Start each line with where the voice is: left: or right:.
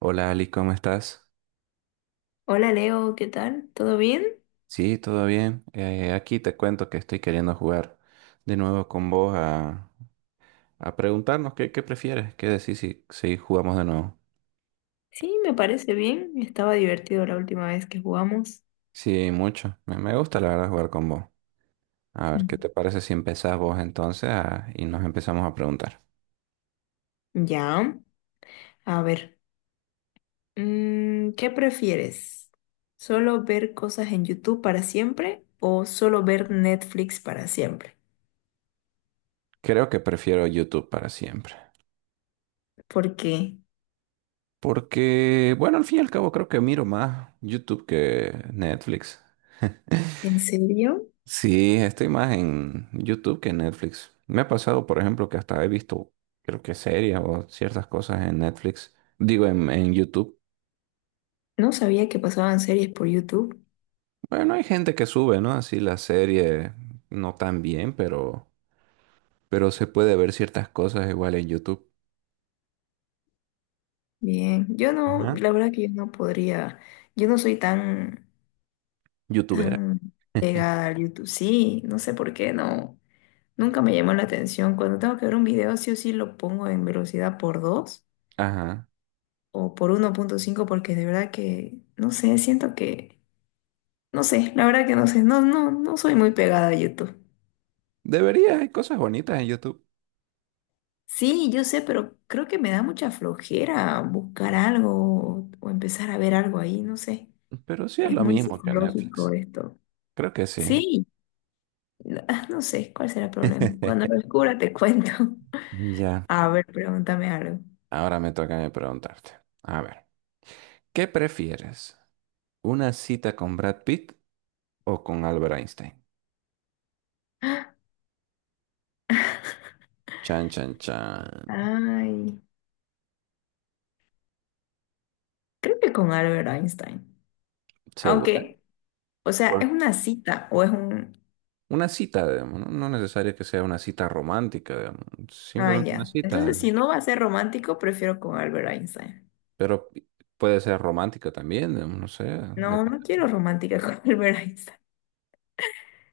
right: Hola Ali, ¿cómo estás?
left: Hola Leo, ¿qué tal? ¿Todo bien?
right: Sí, todo bien. Aquí te cuento que estoy queriendo jugar de nuevo con vos a preguntarnos qué prefieres, qué decís si jugamos de nuevo.
left: Sí, me parece bien. Estaba divertido la última vez que jugamos.
right: Sí, mucho. Me gusta la verdad jugar con vos. A ver, ¿qué te parece si empezás vos entonces y nos empezamos a preguntar?
left: Ya, a ver, ¿qué prefieres? ¿Solo ver cosas en YouTube para siempre o solo ver Netflix para siempre?
right: Creo que prefiero YouTube para siempre.
left: ¿Por qué?
right: Porque, bueno, al fin y al cabo creo que miro más YouTube que Netflix.
left: ¿En serio?
right: Sí, estoy más en YouTube que en Netflix. Me ha pasado, por ejemplo, que hasta he visto, creo que series o ciertas cosas en Netflix. Digo, en YouTube.
left: No sabía que pasaban series por YouTube.
right: Bueno, hay gente que sube, ¿no? Así la serie no tan bien, pero se puede ver ciertas cosas igual en YouTube.
left: Bien, yo no,
right: Ajá.
left: la verdad que yo no podría, yo no soy tan,
right: YouTubera.
left: tan pegada al YouTube. Sí, no sé por qué no. Nunca me llamó la atención. Cuando tengo que ver un video, sí o sí lo pongo en velocidad por 2
right: Ajá.
left: o por 1.5 porque de verdad que, no sé, siento que, no sé, la verdad que no sé, no soy muy pegada a YouTube.
right: Debería, hay cosas bonitas en YouTube,
left: Sí, yo sé, pero creo que me da mucha flojera buscar algo o empezar a ver algo ahí, no sé.
right: pero sí es
left: Es
right: lo
left: muy
right: mismo que en
left: psicológico
right: Netflix.
left: esto.
right: Creo que sí.
left: Sí, no no sé, ¿cuál será el problema? Cuando lo descubra te cuento.
right: Ya,
left: A ver, pregúntame algo.
right: ahora me toca a mí preguntarte. A ver, ¿qué prefieres? ¿Una cita con Brad Pitt o con Albert Einstein? Chan, chan, chan.
left: Ay, creo que con Albert Einstein.
right: ¿Segura?
left: Aunque, o sea,
right: Por
left: ¿es una cita o es un...?
right: una cita, digamos, no necesario que sea una cita romántica, digamos,
left: Ah,
right: simplemente una
left: ya.
right: cita,
left: Entonces, si no va a ser romántico, prefiero con Albert Einstein.
right: pero puede ser romántica también, digamos, no sé,
left: No,
right: depende.
left: no quiero romántica con Albert Einstein.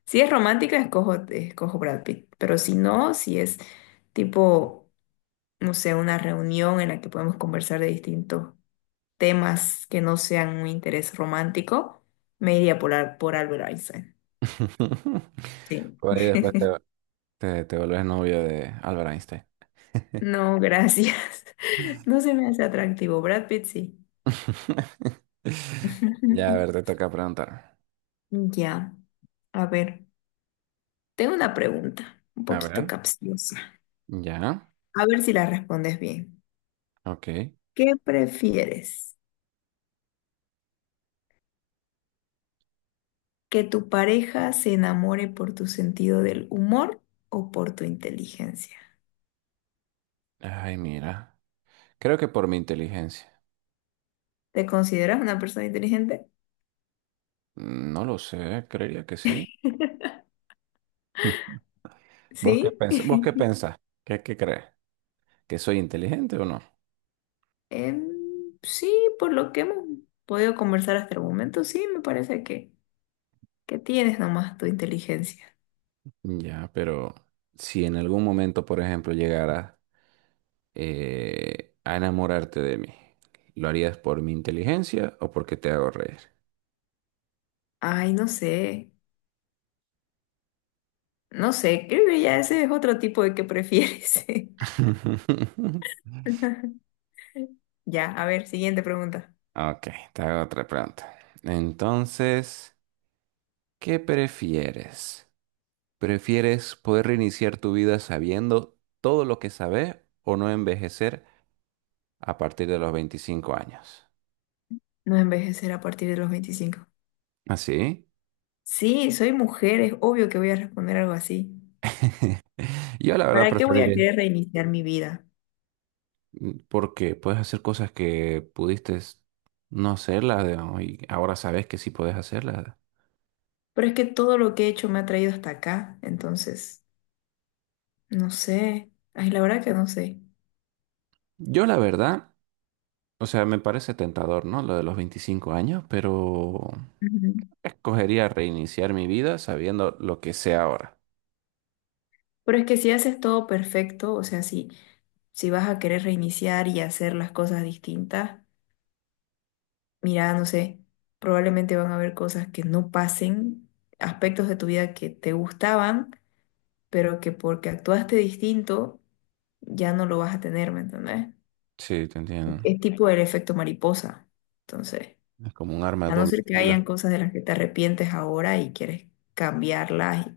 left: Si es romántica, escojo Brad Pitt. Pero si no, si es tipo, no sé, una reunión en la que podemos conversar de distintos temas que no sean un interés romántico, me iría por, por Albert Einstein. Sí.
right: Por ahí después te, te vuelves novio de Albert Einstein.
left: No, gracias. No se me hace atractivo. Brad Pitt sí.
right: Ya, a ver, te toca preguntar.
left: Ya, a ver, tengo una pregunta un
right: A
left: poquito
right: ver,
left: capciosa.
right: ya,
left: A ver si la respondes bien.
right: ok.
left: ¿Qué prefieres? ¿Que tu pareja se enamore por tu sentido del humor o por tu inteligencia?
right: Ay, mira. Creo que por mi inteligencia.
left: ¿Te consideras una persona inteligente?
right: No lo sé, creería que sí. ¿Vos qué
left: ¿Sí?
right: pensás? ¿Vos qué pensás? ¿Qué crees? ¿Que soy inteligente o no?
left: Em, sí, por lo que hemos podido conversar hasta el momento, sí, me parece que tienes nomás tu inteligencia.
right: Ya, pero si en algún momento, por ejemplo, llegaras a enamorarte de mí, ¿lo harías por mi inteligencia o porque te hago reír?
left: Ay, no sé, no sé, creo que ya ese es otro tipo de que prefieres. Ya, a ver, siguiente pregunta.
right: Ok, te hago otra pregunta. Entonces, ¿qué prefieres? ¿Prefieres poder reiniciar tu vida sabiendo todo lo que sabes o no envejecer a partir de los 25 años?
left: ¿No envejecer a partir de los 25?
right: ¿Así?
left: Sí, soy mujer, es obvio que voy a responder algo así.
right: Yo la verdad
left: ¿Para qué voy a
right: preferiría,
left: querer reiniciar mi vida?
right: porque puedes hacer cosas que pudiste no hacerlas, digamos, y ahora sabes que sí puedes hacerlas.
left: Pero es que todo lo que he hecho me ha traído hasta acá, entonces, no sé. Ay, la verdad que no sé.
right: Yo la verdad, o sea, me parece tentador, ¿no? Lo de los 25 años, pero
left: Ujú.
right: escogería reiniciar mi vida sabiendo lo que sé ahora.
left: Pero es que si haces todo perfecto, o sea, si, si vas a querer reiniciar y hacer las cosas distintas, mira, no sé, probablemente van a haber cosas que no pasen, aspectos de tu vida que te gustaban pero que porque actuaste distinto ya no lo vas a tener, ¿me entendés?
right: Sí, te entiendo.
left: Es tipo el efecto mariposa. Entonces,
right: Es como un arma de
left: a no
right: doble
left: ser que
right: filo.
left: hayan cosas de las que te arrepientes ahora y quieres cambiarlas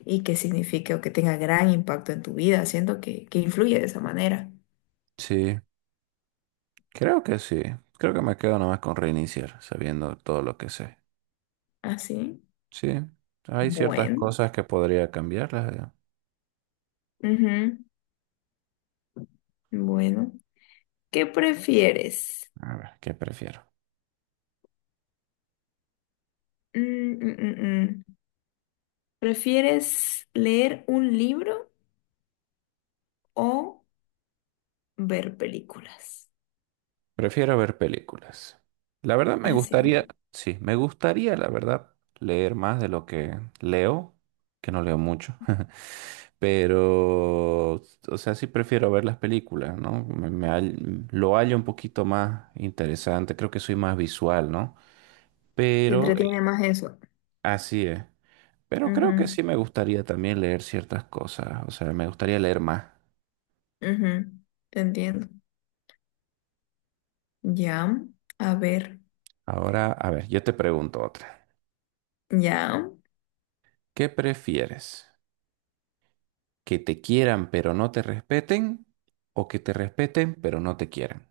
left: y que signifique o que tenga gran impacto en tu vida, siento que influye de esa manera.
right: Sí, sí. Creo que me quedo nomás con reiniciar, sabiendo todo lo que sé.
left: Así.
right: Sí, hay ciertas
left: Bueno.
right: cosas que podría cambiarlas.
left: Ujú. Bueno. ¿Qué prefieres?
right: A ver, ¿qué prefiero?
left: Mm, mm, mm, mm. ¿Prefieres leer un libro o ver películas?
right: Prefiero ver películas. La verdad me gustaría,
left: Así.
right: sí, me gustaría, la verdad, leer más de lo que leo, que no leo mucho. Pero, o sea, sí prefiero ver las películas, ¿no? Lo hallo un poquito más interesante, creo que soy más visual, ¿no?
left: Te
right: Pero,
left: entretiene más eso.
right: así es. Pero creo que
left: Ujú,
right: sí me gustaría también leer ciertas cosas, o sea, me gustaría leer más.
left: ujú, te entiendo. Ya, a ver,
right: Ahora, a ver, yo te pregunto otra.
left: ya,
right: ¿Qué prefieres? ¿Que te quieran pero no te respeten? ¿O que te respeten pero no te quieran?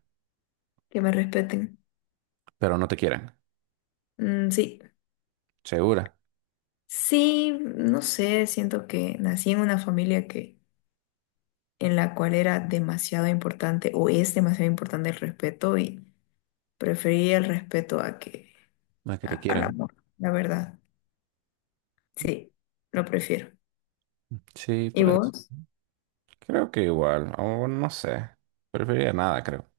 left: que me respeten.
right: Pero no te quieran.
left: Mm, sí,
right: ¿Segura?
left: sí, no sé, siento que nací en una familia que en la cual era demasiado importante o es demasiado importante el respeto y prefería el respeto a que
right: No es que te
left: al
right: quieran.
left: amor, la verdad. Sí, lo prefiero.
right: Sí,
left: ¿Y
right: pues
left: vos?
right: creo que igual, o no sé. Preferiría nada, creo.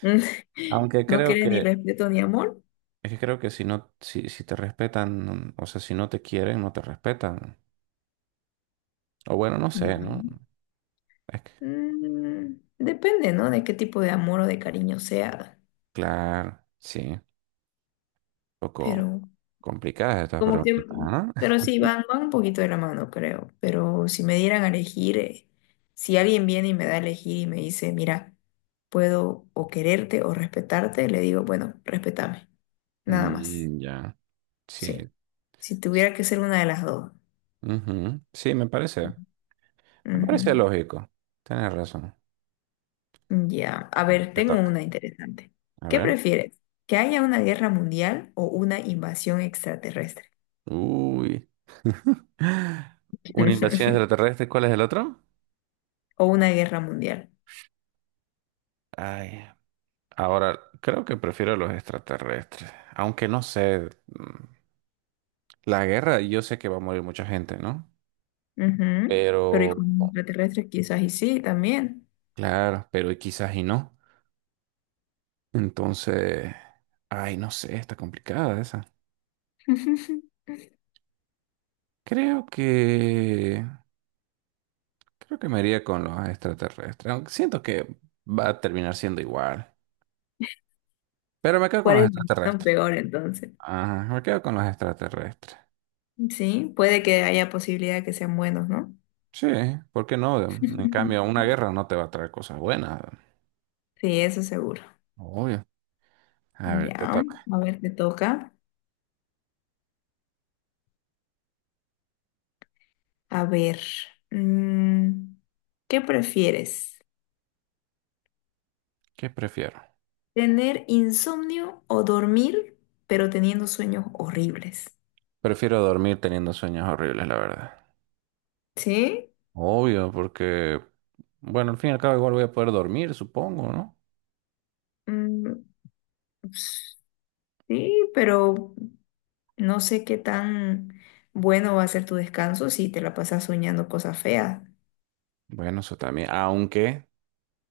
right: Aunque
left: ¿No
right: creo
left: quieres ni
right: que,
left: respeto ni amor?
right: es que creo que si no, si te respetan, o sea, si no te quieren, no te respetan. O bueno, no
left: Ya.
right: sé, ¿no? Es que,
left: Mm, depende, ¿no? De qué tipo de amor o de cariño sea,
right: claro, sí, un poco
left: pero
right: complicadas estas
left: como que,
right: preguntitas, ¿no?
left: pero sí, van un poquito de la mano, creo, pero si me dieran a elegir, si alguien viene y me da a elegir y me dice, mira, puedo o quererte o respetarte, le digo, bueno, respétame, nada más,
right: Mm, ya.
left: sí,
right: Sí.
left: si tuviera que ser una de las dos.
right: Ujú, sí, me parece. Me parece lógico. Tienes razón.
left: Ujú. Ya, a
right: Bueno,
left: ver,
right: te
left: tengo
right: toca.
left: una interesante.
right: A
left: ¿Qué
right: ver.
left: prefieres? ¿Que haya una guerra mundial o una invasión extraterrestre?
right: Uy. Una invasión extraterrestre. ¿Cuál es el otro?
left: O una guerra mundial.
right: Ay. Ahora, creo que prefiero los extraterrestres. Aunque no sé. La guerra, yo sé que va a morir mucha gente, ¿no?
left: Ujú. Pero y con
right: Pero,
left: extraterrestres quizás y sí también.
right: claro, pero y quizás y no. Entonces, ay, no sé, está complicada esa. Creo que... Creo que me iría con los extraterrestres. Aunque siento que va a terminar siendo igual. Pero me quedo con
left: ¿Cuál
right: los
left: es la opción
right: extraterrestres.
left: peor entonces?
right: Ajá, me quedo con los extraterrestres.
left: Sí, puede que haya posibilidad de que sean buenos, ¿no?
right: Sí, ¿por qué no? En cambio, una guerra no te va a traer cosas buenas.
left: Sí, eso seguro.
right: Obvio. A ver, te
left: Ya,
right: toca.
left: a ver, te toca. A ver, mm, ¿qué prefieres?
right: ¿Qué prefiero?
left: ¿Tener insomnio o dormir, pero teniendo sueños horribles?
right: Prefiero dormir teniendo sueños horribles, la verdad.
left: Sí,
right: Obvio, porque, bueno, al fin y al cabo igual voy a poder dormir, supongo, ¿no?
left: mm, sí, pero no sé qué tan bueno va a ser tu descanso si te la pasas soñando cosas feas.
right: Bueno, eso también. Aunque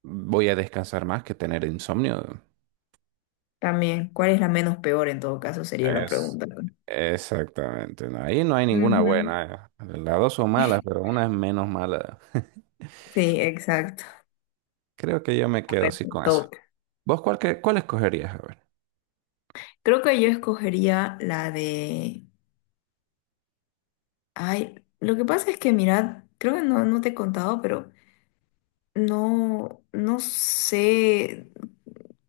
right: voy a descansar más que tener insomnio.
left: También, ¿cuál es la menos peor en todo caso? Sería la
right: Es,
left: pregunta.
right: Exactamente. No, ahí no hay ninguna
left: Ujú.
right: buena. Las dos son malas, pero una es menos mala.
left: Sí, exacto.
right: Creo que yo me
left: A
right: quedo
left: ver,
right: así
left: te
right: con eso.
left: toca.
right: ¿Vos cuál, cuál escogerías? A ver.
left: Creo que yo escogería la de... Ay, lo que pasa es que, mirad, creo que no, no te he contado, pero no, no sé,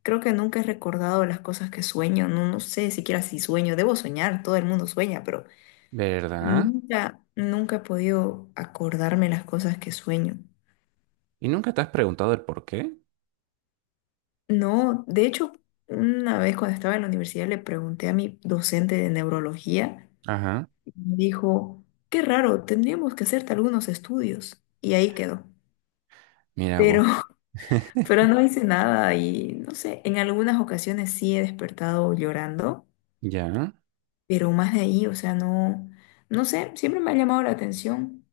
left: creo que nunca he recordado las cosas que sueño, no, no sé siquiera si sueño, debo soñar, todo el mundo sueña, pero...
right: ¿Verdad?
left: Nunca, nunca he podido acordarme las cosas que sueño.
right: ¿Y nunca te has preguntado el por qué?
left: No, de hecho, una vez cuando estaba en la universidad le pregunté a mi docente de neurología
right: Ajá.
left: y me dijo, qué raro, tendríamos que hacerte algunos estudios. Y ahí quedó.
right: Mira vos.
left: Pero, pero no hice nada y no sé, en algunas ocasiones sí he despertado llorando,
right: Ya.
left: pero más de ahí, o sea, no, no sé, siempre me ha llamado la atención.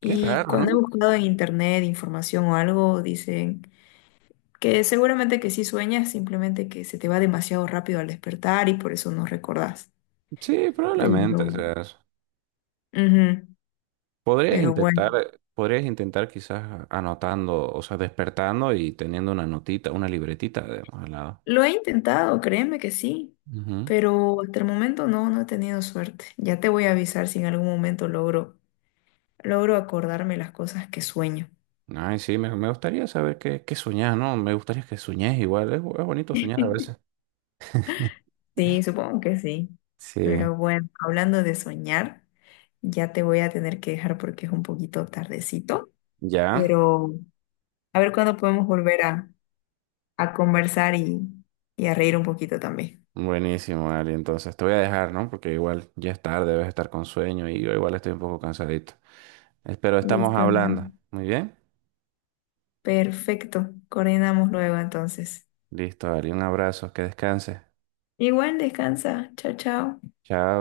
right: Qué
left: Y
right: raro, ¿no?
left: cuando he buscado en internet información o algo, dicen... Que seguramente que sí sueñas, simplemente que se te va demasiado rápido al despertar y por eso no recordás.
right: Sí, probablemente.
left: Pero,
right: O sea,
left: ujú,
right: podrías
left: pero
right: intentar,
left: bueno,
right: podrías intentar quizás anotando, o sea, despertando y teniendo una notita, una libretita, digamos, al lado.
left: lo he intentado, créeme que sí,
right: Ujú.
left: pero hasta el momento no, no he tenido suerte. Ya te voy a avisar si en algún momento logro, logro acordarme las cosas que sueño.
right: Ay, sí, me gustaría saber qué, qué soñás, ¿no? Me gustaría que soñés igual, es bonito soñar a veces.
left: Sí, supongo que sí.
right: Sí,
left: Pero bueno, hablando de soñar, ya te voy a tener que dejar porque es un poquito tardecito.
right: ya.
left: Pero a ver cuándo podemos volver a conversar y a reír un poquito también.
right: Buenísimo, Ari. Entonces te voy a dejar, ¿no? Porque igual ya es tarde, debes estar con sueño y yo igual estoy un poco cansadito. Espero estamos
left: Listo, Leo.
right: hablando. Muy bien.
left: Perfecto. Coordinamos luego entonces.
right: Listo, Ari. Un abrazo, que descanses.
left: Igual, descansa. Chao, chao.
right: Chao.